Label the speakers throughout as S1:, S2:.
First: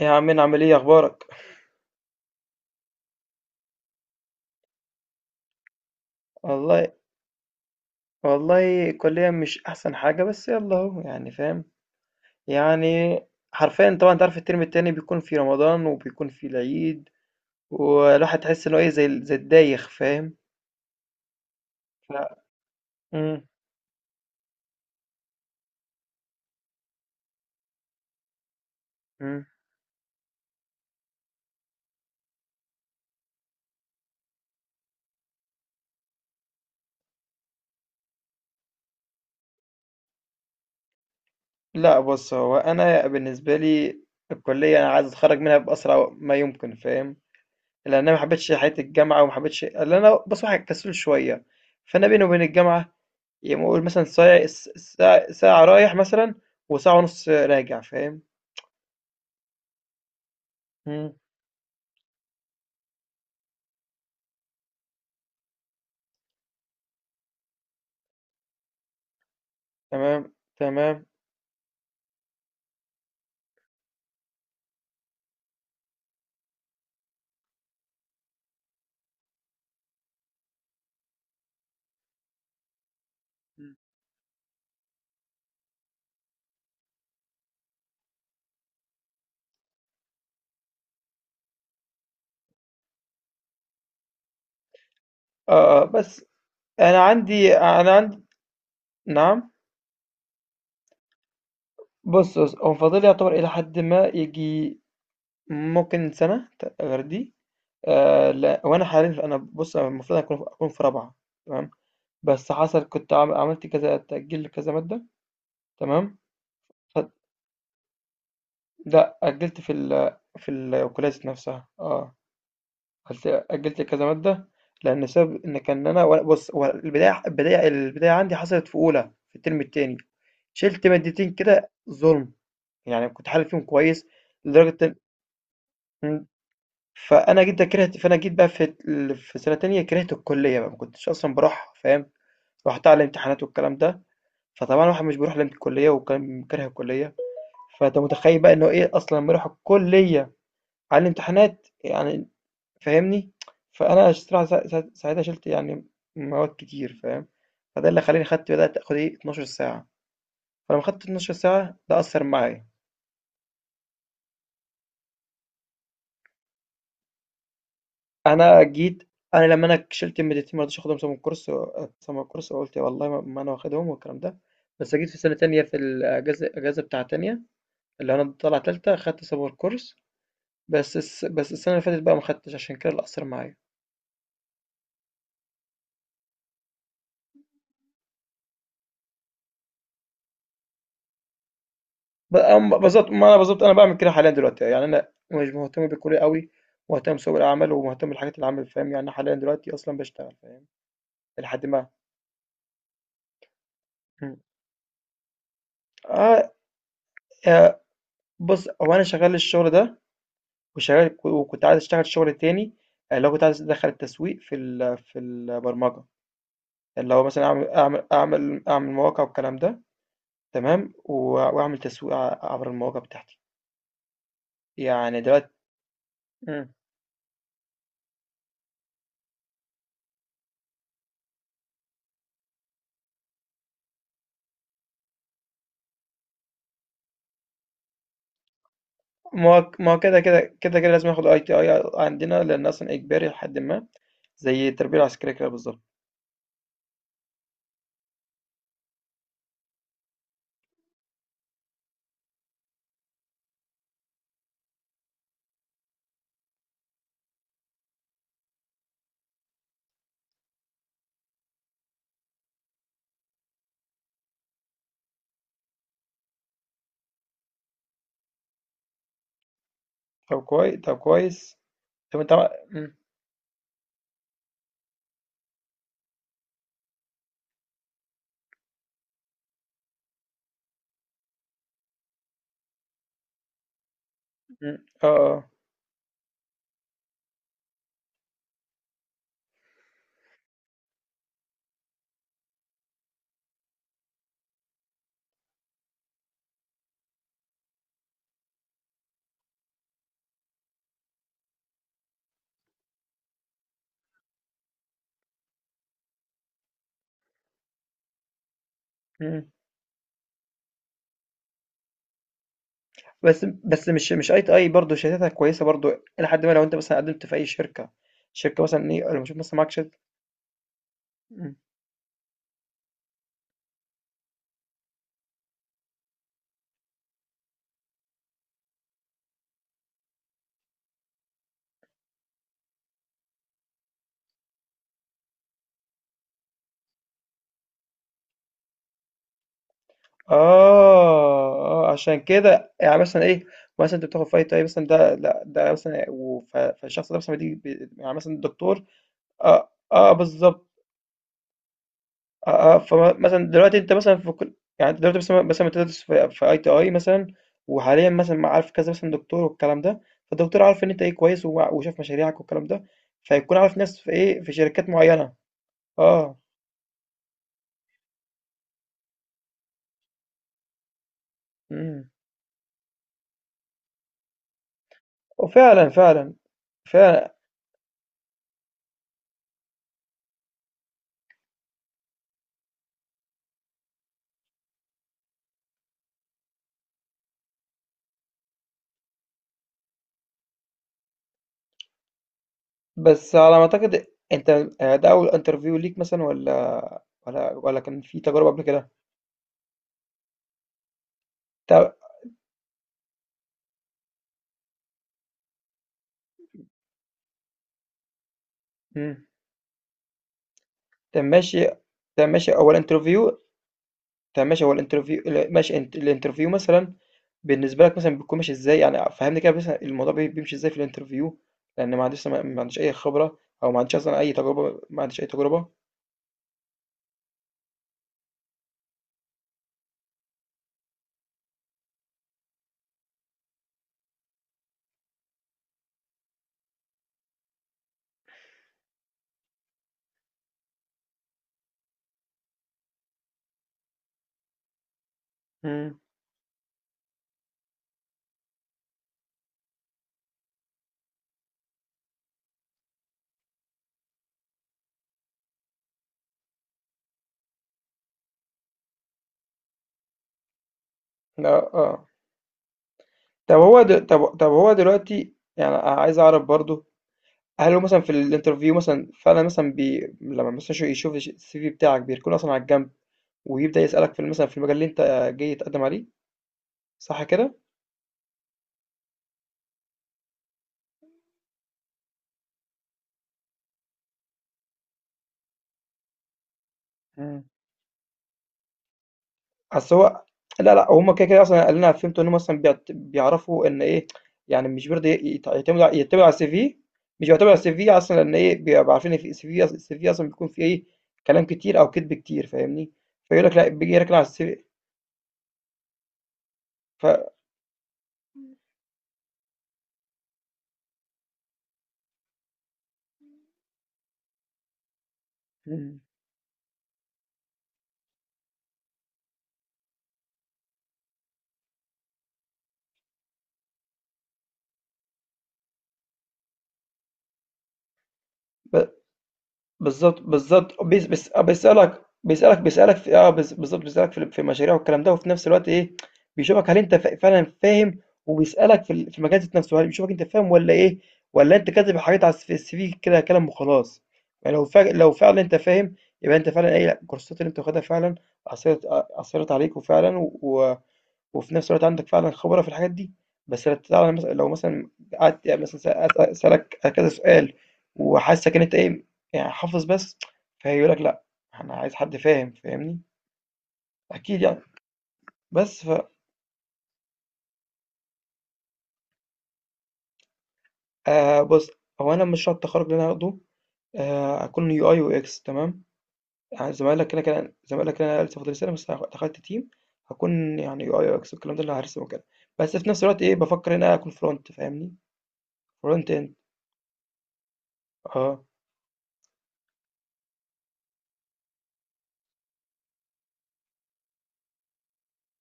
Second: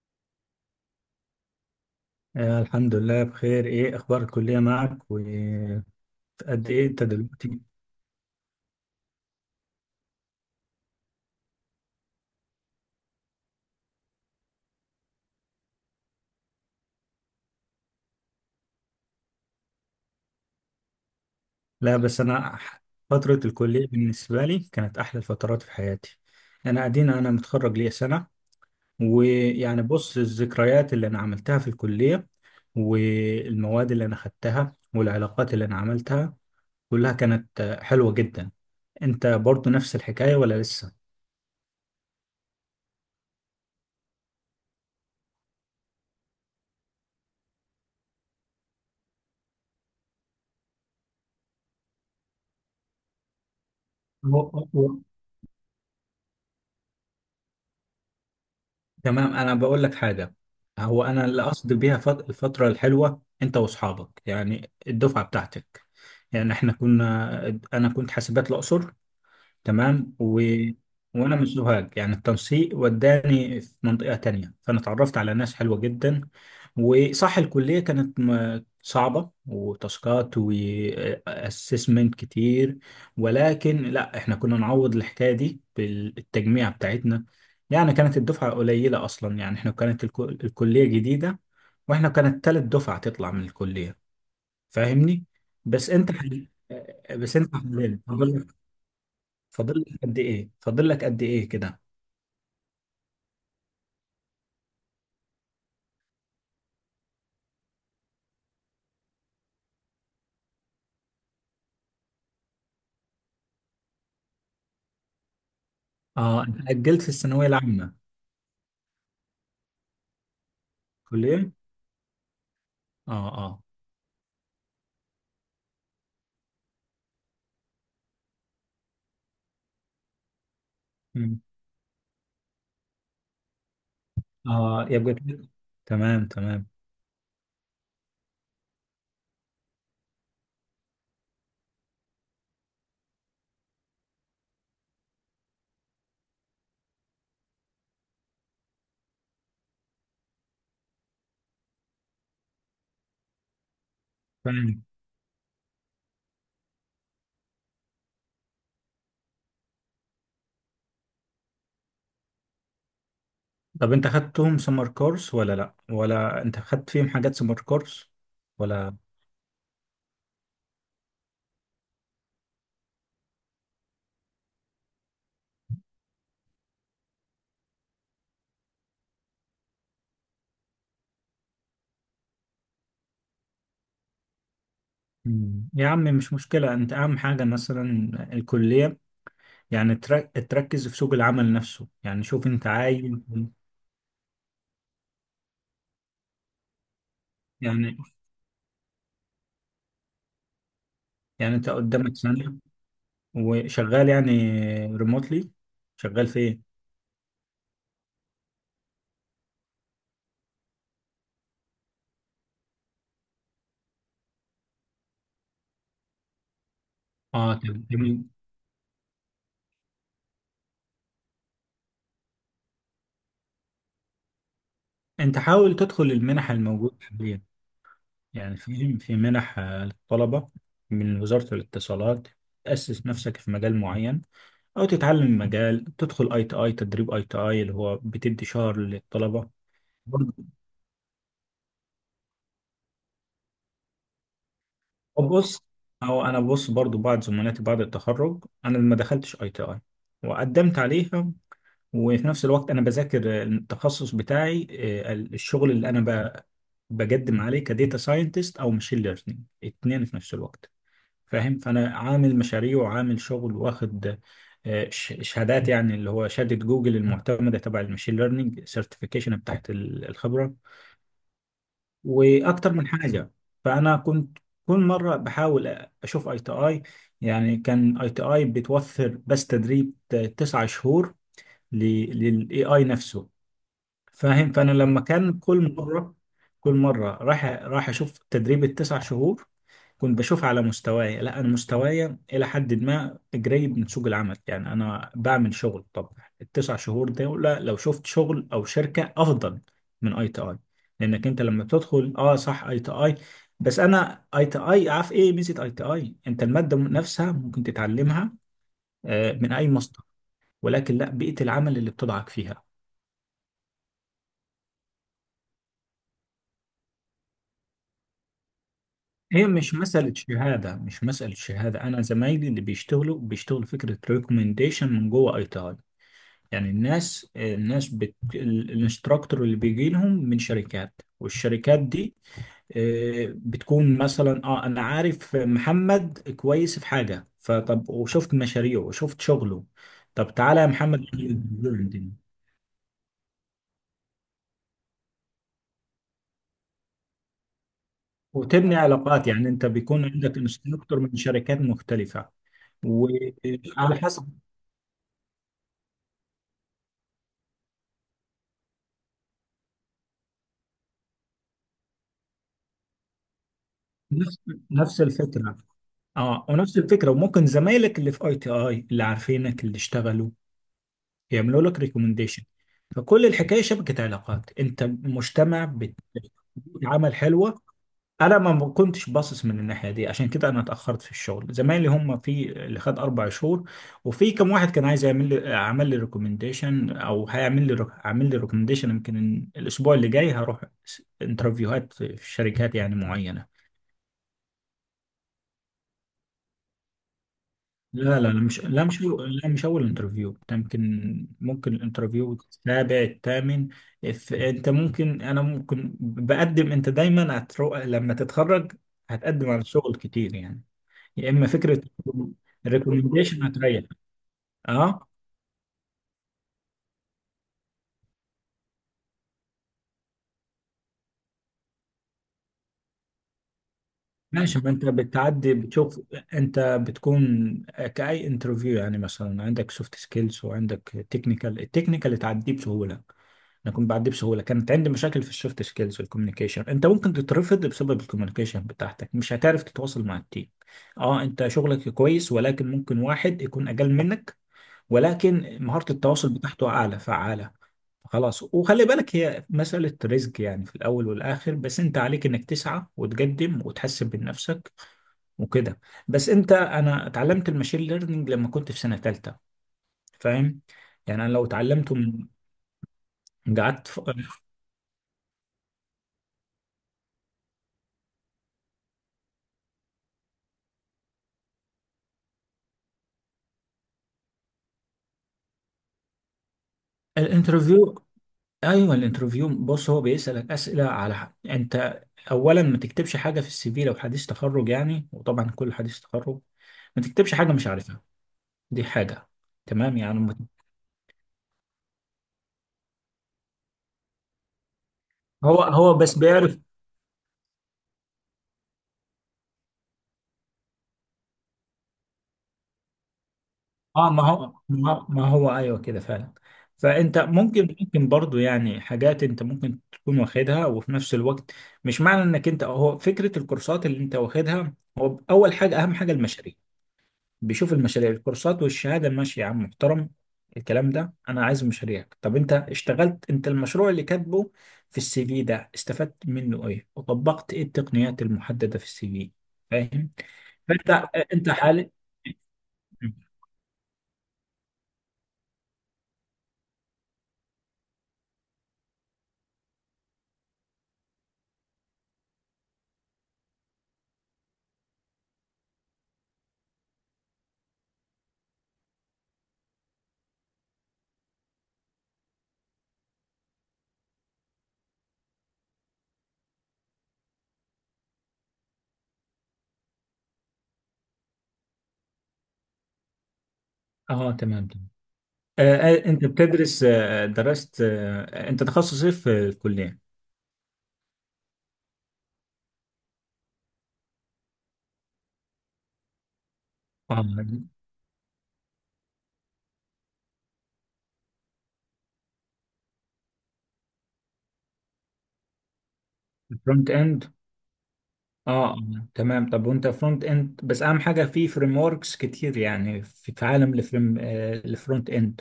S1: إيه يا عم، عامل ايه اخبارك؟
S2: آه، الحمد لله بخير. ايه اخبار الكليه معك وقد؟ ايه
S1: والله.
S2: انت دلوقتي؟
S1: والله كليا مش احسن حاجه بس يلا اهو، يعني فاهم يعني. حرفيا طبعا انت عارف الترم التاني بيكون في رمضان وبيكون في العيد، والواحد تحس انه ايه زي الدايخ فاهم.
S2: لا بس
S1: ف...
S2: انا فتره
S1: مم.
S2: الكليه بالنسبه لي كانت احلى الفترات في حياتي. انا ادينا انا متخرج ليا سنه.
S1: مم.
S2: ويعني بص، الذكريات اللي انا عملتها في الكليه والمواد اللي انا خدتها والعلاقات اللي انا عملتها كلها كانت حلوة جدا. انت برضو نفس الحكاية ولا لسه؟
S1: لا بص، هو انا بالنسبه لي الكليه، انا عايز اتخرج منها باسرع ما يمكن فاهم، لان انا ما حبيتش حياه الجامعه وما حبيتش، لان انا بص واحد كسول شويه، فانا بيني وبين الجامعه، يعني قول مثلًا ساع س ساع ساعة رايح مثلًا، وساعة ونُص راجع، فاهم؟
S2: تمام، انا بقول لك حاجه. هو
S1: إمم،
S2: انا اللي اقصد بيها الفتره الحلوه انت واصحابك، يعني الدفعه بتاعتك. يعني احنا كنا، انا كنت حاسبات الاقصر. تمام
S1: تمام،
S2: و...
S1: تمام،
S2: وانا من سوهاج، يعني التنسيق وداني في منطقة تانية، فانا اتعرفت على ناس حلوة جدا. وصح الكلية كانت صعبة وتاسكات واسسمنت كتير،
S1: إمم.
S2: ولكن لا احنا كنا نعوض الحكاية دي بالتجميع بتاعتنا. يعني كانت الدفعة قليلة اصلا، يعني احنا كانت الكلية جديدة، واحنا كانت تالت دفعة تطلع من الكلية، فاهمني؟
S1: آه، آه،
S2: بس انت
S1: بس
S2: حل... بس انت
S1: أنا
S2: حللت،
S1: عندي. نعم؟
S2: فاضل لك قد ايه؟ فاضل لك قد ايه كده؟
S1: بُص، هو فاضل لي يعتبر إلى حدٍ ما ييجي ممكن سَنة ت غير دي، لأ، هو أنا حاليًا أنا بُص، أنا المفروض أكون في رابعة. تمام، بس حصل كنت عملت كذا تأجيل لكذا مادة. تمام،
S2: اه، انت
S1: ف
S2: اجلت في الثانويه العامه؟
S1: لأ أجّلت في الكلية ذات
S2: كليه.
S1: نفسها، آه.
S2: اه،
S1: قلت
S2: اه.
S1: أجلت كذا مادة، لأن السبب إن كان بُص، هو البداية عندي حصلت في أولى في الترم التاني، شِلت مادتين
S2: مم.
S1: كده ظلم، يعني كنت حالل فيهم كويس لدرجة
S2: اه،
S1: إن،
S2: يبقى كده.
S1: إمم،
S2: تمام، تمام.
S1: فأنا جيت بقى في سنة تانية كرهت الكلية بقى، ما كنتش أصلًا باروحها فاهم. رُحتها على الامتحانات والكلام ده، فطبعًا الواحد مش بيروح للكلية وكان كاره الكلية، فأنت متخيل بقى إن هو إيه أصلًا لمّا يروح الكلية على الامتحانات، يعني فاهمني؟ فأنا الصراحة سا
S2: تمام،
S1: سا ساعتها شِلت يعني مواد كتير فاهم؟ فده اللي خلّاني بدأت آخُد إيه، 12 ساعة، فلمّا خدت 12 ساعة ده أثّر معايا.
S2: طب انت خدتهم سمر كورس ولا لا، ولا انت خدت فيهم حاجات سمر كورس
S1: أنا
S2: ولا؟
S1: جيت أنا لمّا أنا ك شِلت المادتين ما رضيتش آخُدهم سَمَا الكورس، سَمَا الكورس، وقُلت والله ما أنا واخدهم والكلام ده، بس جيت في سَنة تانية في الأجازة بتاع تانية اللي أنا طالع تالتة خدت سَمَا الكورس، بس السَنة اللي فاتت بقى ما خدتش عشان كده اللي أثّر معايا.
S2: مم. يا عم مش مشكله، انت اهم حاجه مثلا الكليه، يعني تركز في سوق العمل نفسه. يعني شوف انت عايز
S1: بالظبط، ما انا بالظبط انا بعمل كده حاليا دلوقتي، يعني انا مش مهتم بالكليه قوي، مهتم بسوق العمل
S2: يعني،
S1: ومهتم بالحاجات اللي عامل فاهم، يعني أنا حاليا دلوقتي اصلا بشتغل فاهم
S2: يعني
S1: لحد
S2: انت
S1: ما.
S2: قدامك سنه وشغال، يعني
S1: مم.
S2: ريموتلي. شغال
S1: اه
S2: فين؟
S1: آه، بص هو انا شغال الشغل ده وشغال، وكنت عايز اشتغل شغل تاني، آه، اللي هو كنت عايز ادخل التسويق في البرمجه، اللي هو مثلا
S2: اه، تمام.
S1: اعمل مواقع والكلام ده، تمام، واعمل تسويق عبر المواقع بتاعتي، يعني
S2: انت
S1: دلوقتي.
S2: حاول تدخل المنح الموجودة حاليا، يعني في منح للطلبة من وزارة الاتصالات. تأسس نفسك في مجال معين، أو تتعلم مجال، تدخل اي تي اي، تدريب اي تي اي اللي هو بتدي شهر للطلبة.
S1: ما هو ما هو
S2: برضه
S1: كده لازم اخد اي تي اي عندنا لان اصلا اجباري لحد ما، زي التربيه العسكريه كده
S2: بص،
S1: بالظبط.
S2: أو أنا بص برضو بعض زملاتي بعد التخرج، أنا ما دخلتش اي تي اي، وقدمت عليها، وفي نفس الوقت أنا بذاكر التخصص بتاعي. الشغل اللي أنا بقدم عليه كديتا ساينتست أو ماشين ليرنينج، اتنين في نفس الوقت، فاهم؟ فانا عامل مشاريع وعامل شغل واخد شهادات، يعني اللي هو شهاده جوجل المعتمده تبع المشين ليرنينج سيرتيفيكيشن بتاعت الخبره
S1: طب كويس.
S2: واكتر من
S1: مم.
S2: حاجه. فانا كنت كل مره بحاول اشوف اي تي اي. يعني كان اي تي اي بتوفر بس تدريب تسعة شهور للاي اي نفسه، فاهم؟ فانا
S1: مم.
S2: لما
S1: اه
S2: كان
S1: اه.
S2: كل مره، راح اشوف تدريب التسع شهور، كنت بشوفها على مستواي. لا انا مستواي الى حد ما قريب من سوق العمل، يعني انا بعمل شغل. طب التسع شهور دول لو شفت شغل او شركه افضل من اي تي اي، لانك انت لما بتدخل اه صح اي تي اي، بس انا اي تي اي عارف ايه ميزه اي تي اي؟ انت الماده نفسها ممكن تتعلمها
S1: مم.
S2: من اي مصدر، ولكن لا بيئه العمل اللي بتضعك فيها.
S1: بس بس مش مش اي تي اي برضه شهادتها كويسه برضه لحد ما، لو انت مثلا قدمت في اي شركه، شركه مثلا ايه لما تشوف
S2: هي
S1: مثلا معاك
S2: مش
S1: شهاده.
S2: مسألة شهادة،
S1: مم.
S2: أنا زمايلي اللي بيشتغلوا بيشتغلوا فكرة ريكومنديشن من جوه أي تي آي. يعني الناس الانستراكتور اللي بيجي لهم من شركات، والشركات دي بتكون مثلا اه انا عارف محمد كويس في حاجة، فطب وشفت مشاريعه وشفت شغله، طب تعالى يا محمد
S1: اه اه،
S2: عندنا.
S1: عشان كده يعني مثلا ايه، مثلا انت بتاخد في اي تي اي مثلا ده، لا ده مثلا فالشخص ده مثلا يعني مثلا
S2: وتبني
S1: الدكتور.
S2: علاقات، يعني انت
S1: اه
S2: بيكون
S1: اه
S2: عندك
S1: بالظبط.
S2: انستراكتور من شركات مختلفة،
S1: آه، آه، فمثلا دلوقتي أنت
S2: وعلى
S1: مثلا
S2: حسب.
S1: في كل، يعني أنت دلوقتي مثلا بتدرس في أي تي أي مثلا، وحاليا مثلا عارف كذا مثلا دكتور والكلام ده، فالدكتور عارف إن أنت إيه كويس وشاف مشاريعك والكلام ده، فيكون عارف ناس في
S2: نفس
S1: إيه، في شركات
S2: نفس
S1: معينة.
S2: الفكرة.
S1: أه.
S2: اه ونفس الفكرة. وممكن زمايلك اللي في اي تي اي اللي عارفينك اللي اشتغلوا يعملوا لك
S1: امم.
S2: ريكومنديشن. فكل الحكايه شبكه علاقات، انت مجتمع
S1: وفعلا
S2: بتديك
S1: فعلا
S2: عمل
S1: فعلا.
S2: حلوه. انا ما كنتش باصص من الناحيه دي، عشان كده انا اتاخرت في الشغل، زمايلي هم في اللي خد اربع شهور. وفي كم واحد كان عايز يعمل لي، عمل لي ريكومنديشن، او هيعمل لي عامل لي ريكومنديشن. يمكن الاسبوع اللي جاي هروح انترفيوهات في شركات يعني
S1: بس
S2: معينه.
S1: على ما أعتقد أنت، آه، ده أول انترفيو ليك مثلا ولا كان في
S2: لا لا لا
S1: تجربة
S2: مش
S1: قبل
S2: لا
S1: كده؟
S2: مش لا مش اول انترفيو، يمكن ممكن
S1: طب.
S2: الانترفيو السابع الثامن. انت ممكن، انا ممكن بقدم، انت دايما هترو... لما تتخرج
S1: مم.
S2: هتقدم على شغل كتير يعني،
S1: طب
S2: يا اما
S1: ماشي
S2: فكره
S1: طب ماشي أول انترفيو.
S2: ريكومنديشن هتريح.
S1: طب ماشي، هو
S2: اه
S1: ماشي، انت الانترفيو مثلا بالنسبة لك مثلا بيكون ماشي ازاي، يعني فهمني كده مثلا الموضوع بيمشي ازاي في الانترفيو، لأن ما عنديش ما ما عنديش أي خبرة، أو ما عنديش أصلا أي
S2: ماشي، ما
S1: تجربة،
S2: انت
S1: ما عنديش أي
S2: بتعدي
S1: تجربة.
S2: بتشوف. انت بتكون كأي انترفيو، يعني مثلا عندك سوفت سكيلز وعندك تكنيكال. التكنيكال تعديه بسهوله، انا كنت بعدي بسهوله. كانت عندي مشاكل في السوفت سكيلز والكوميونيكيشن. انت ممكن تترفض بسبب الكوميونيكيشن بتاعتك، مش هتعرف تتواصل مع التيم. اه انت شغلك كويس، ولكن ممكن واحد يكون اقل منك ولكن مهاره
S1: امم.
S2: التواصل بتاعته اعلى فعاله. خلاص، وخلي بالك هي مسألة رزق يعني، في الأول والآخر، بس أنت عليك إنك تسعى وتقدم وتحسن من نفسك وكده. بس أنت، أنا اتعلمت الماشين ليرنينج لما كنت في سنة تالتة، فاهم؟ يعني أنا لو
S1: لا
S2: اتعلمته
S1: اه.
S2: من، قعدت ف-.
S1: طب طب هو دلوقتي يعني عايز أعرف برضو، هل هو مثلا في الانترفيو مثلا فعلا مثلا لما مثلا يشوف السي في بتاعك بيكون أصلا على الجنب، ويبدأ يسألك في مثلا في المجال اللي أنت جاي تقدم عليه، صح كده؟
S2: الانترفيو، ايوه الانترفيو، بص هو بيسالك اسئله على حق. انت اولا ما تكتبش حاجه في السي في لو حديث تخرج يعني، وطبعا كل حديث تخرج ما تكتبش حاجه مش عارفها. دي حاجه.
S1: أصل
S2: تمام يعني
S1: هو
S2: ما-.
S1: لا، لأ، هُم كده، كده أصلًا اللي أنا فهمته إن هُم أصلًا بيعرفوا إن إيه، يعني مش برضه يت
S2: هو
S1: يعتمدوا ع
S2: هو بس
S1: يعتمدوا على
S2: بيعرف.
S1: الCV، مش بيعتمدوا على الCV أصلًا إن إيه، بيبقوا عارفين إن في CV، الCV أصلًا بيكون فيه إيه، كلام كتير أو كدب كتير فاهمني، فيقول لك لأ، بييجي
S2: اه،
S1: يركن
S2: ما
S1: على
S2: هو،
S1: الCV
S2: ايوه كده فعلا.
S1: ف
S2: فانت ممكن، ممكن برضو يعني حاجات انت ممكن تكون واخدها، وفي نفس الوقت مش معنى انك انت، هو فكره الكورسات اللي انت واخدها، هو اول حاجه اهم
S1: إمم.
S2: حاجه المشاريع. بيشوف المشاريع. الكورسات والشهاده ماشي يا عم، محترم الكلام ده، انا عايز مشاريعك. طب انت اشتغلت، انت المشروع اللي كاتبه في السي في ده استفدت منه ايه، وطبقت ايه التقنيات المحدده في
S1: ب
S2: السي في، فاهم؟
S1: بالضبط، بالضبط،
S2: فانت،
S1: بيس بيس آه،
S2: انت حالي.
S1: بيسألك في آه، بالضبط، بيسألك في المشاريع والكلام ده، وفي نفس الوقت إيه، بيشوفك هل أنت فعلًا فاهم، وبيسألك في المجال ذات نفسه، هل بيشوفك أنت فاهم والّا إيه، والّا أنت كاتب حاجات على الس في الCV كده كلام وخلاص، يعني لو فعلًا أنت فاهم، يبقى أنت فعلًا إيه، لا، الكورسات اللي أنت واخدها فعلًا أثرت أثرت عليك وفعلًا و، وفي نفس الوقت عندك فعلًا خبرة في الحاجات دي، بس لو تعرف مثلًا لو مثلًا قعدت يعني مثلًا س أس أسألك كذا سؤال، وحاسسك إن أنت إيه، يعني حافظ بس، فهيقول لك لأ، أنا عايز حد فاهم، فاهمني؟
S2: اه
S1: أكيد يعني،
S2: تمام تمام.
S1: بس ف
S2: انت بتدرس، آه درست، آه انت تخصص ايه في الكليه؟
S1: بُص، هو أنا مشروع التخرُّج اللي أنا هاخده هاكون UI وX تمام؟ يعني زمايلك كده،
S2: اه
S1: كده زمايلك كده، أنا لسه فاضل لي سنة بس دخلت team، هاكون يعني UI وX والكلام ده اللي هارسم وكده، بس في نفس الوقت إيه، بافكّر إن أنا أكون front فاهمني؟ front end،
S2: فرونت اند.
S1: آه،
S2: اه تمام. طب وانت فرونت اند بس، اهم حاجه في فريم وركس كتير، يعني في عالم الفريم، الفرونت اند.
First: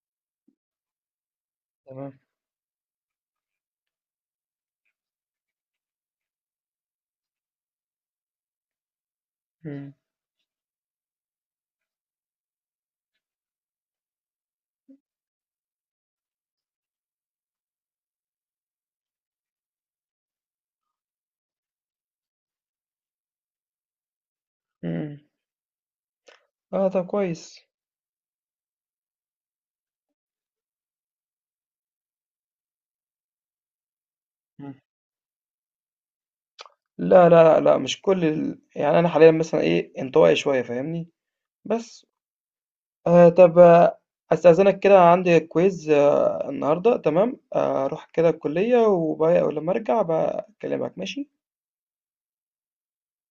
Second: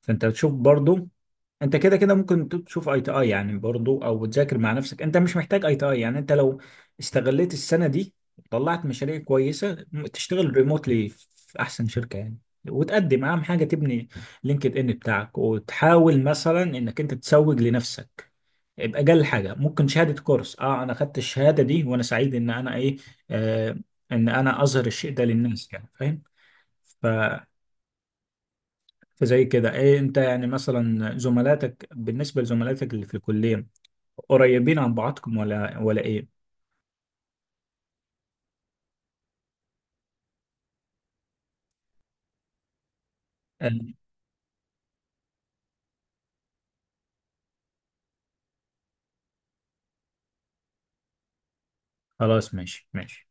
S2: فانت بتشوف برضو، انت كده كده
S1: تمام،
S2: ممكن تشوف اي تي اي يعني برضو، او تذاكر مع نفسك، انت مش محتاج اي تي اي يعني. انت لو استغليت السنه دي طلعت مشاريع كويسه،
S1: إمم،
S2: تشتغل ريموتلي في احسن شركه يعني. وتقدم، اهم حاجه تبني لينكد ان بتاعك، وتحاول مثلا انك انت تسوق لنفسك باجل حاجه. ممكن شهاده كورس، اه انا خدت الشهاده دي وانا سعيد ان انا ايه، آه، ان انا اظهر الشيء
S1: إمم.
S2: ده للناس يعني،
S1: آه، طب
S2: فاهم؟
S1: كويس.
S2: فزي كده ايه انت، يعني مثلا زملاتك، بالنسبة لزملاتك اللي في الكلية،
S1: إمم.
S2: قريبين عن بعضكم ولا ايه؟
S1: لا، لا، لأ، لأ، مش كل ال، يعني أنا حاليًا مثلًا إيه، انطوائي شوية فاهمني؟ بس. طب
S2: قال لي،
S1: آه، أستأذنك كده عندي quiz، آه، النهارده تمام، أروح كده الكلية ولمّا أرجع هابقى أكلمك ماشي؟
S2: خلاص ماشي ماشي.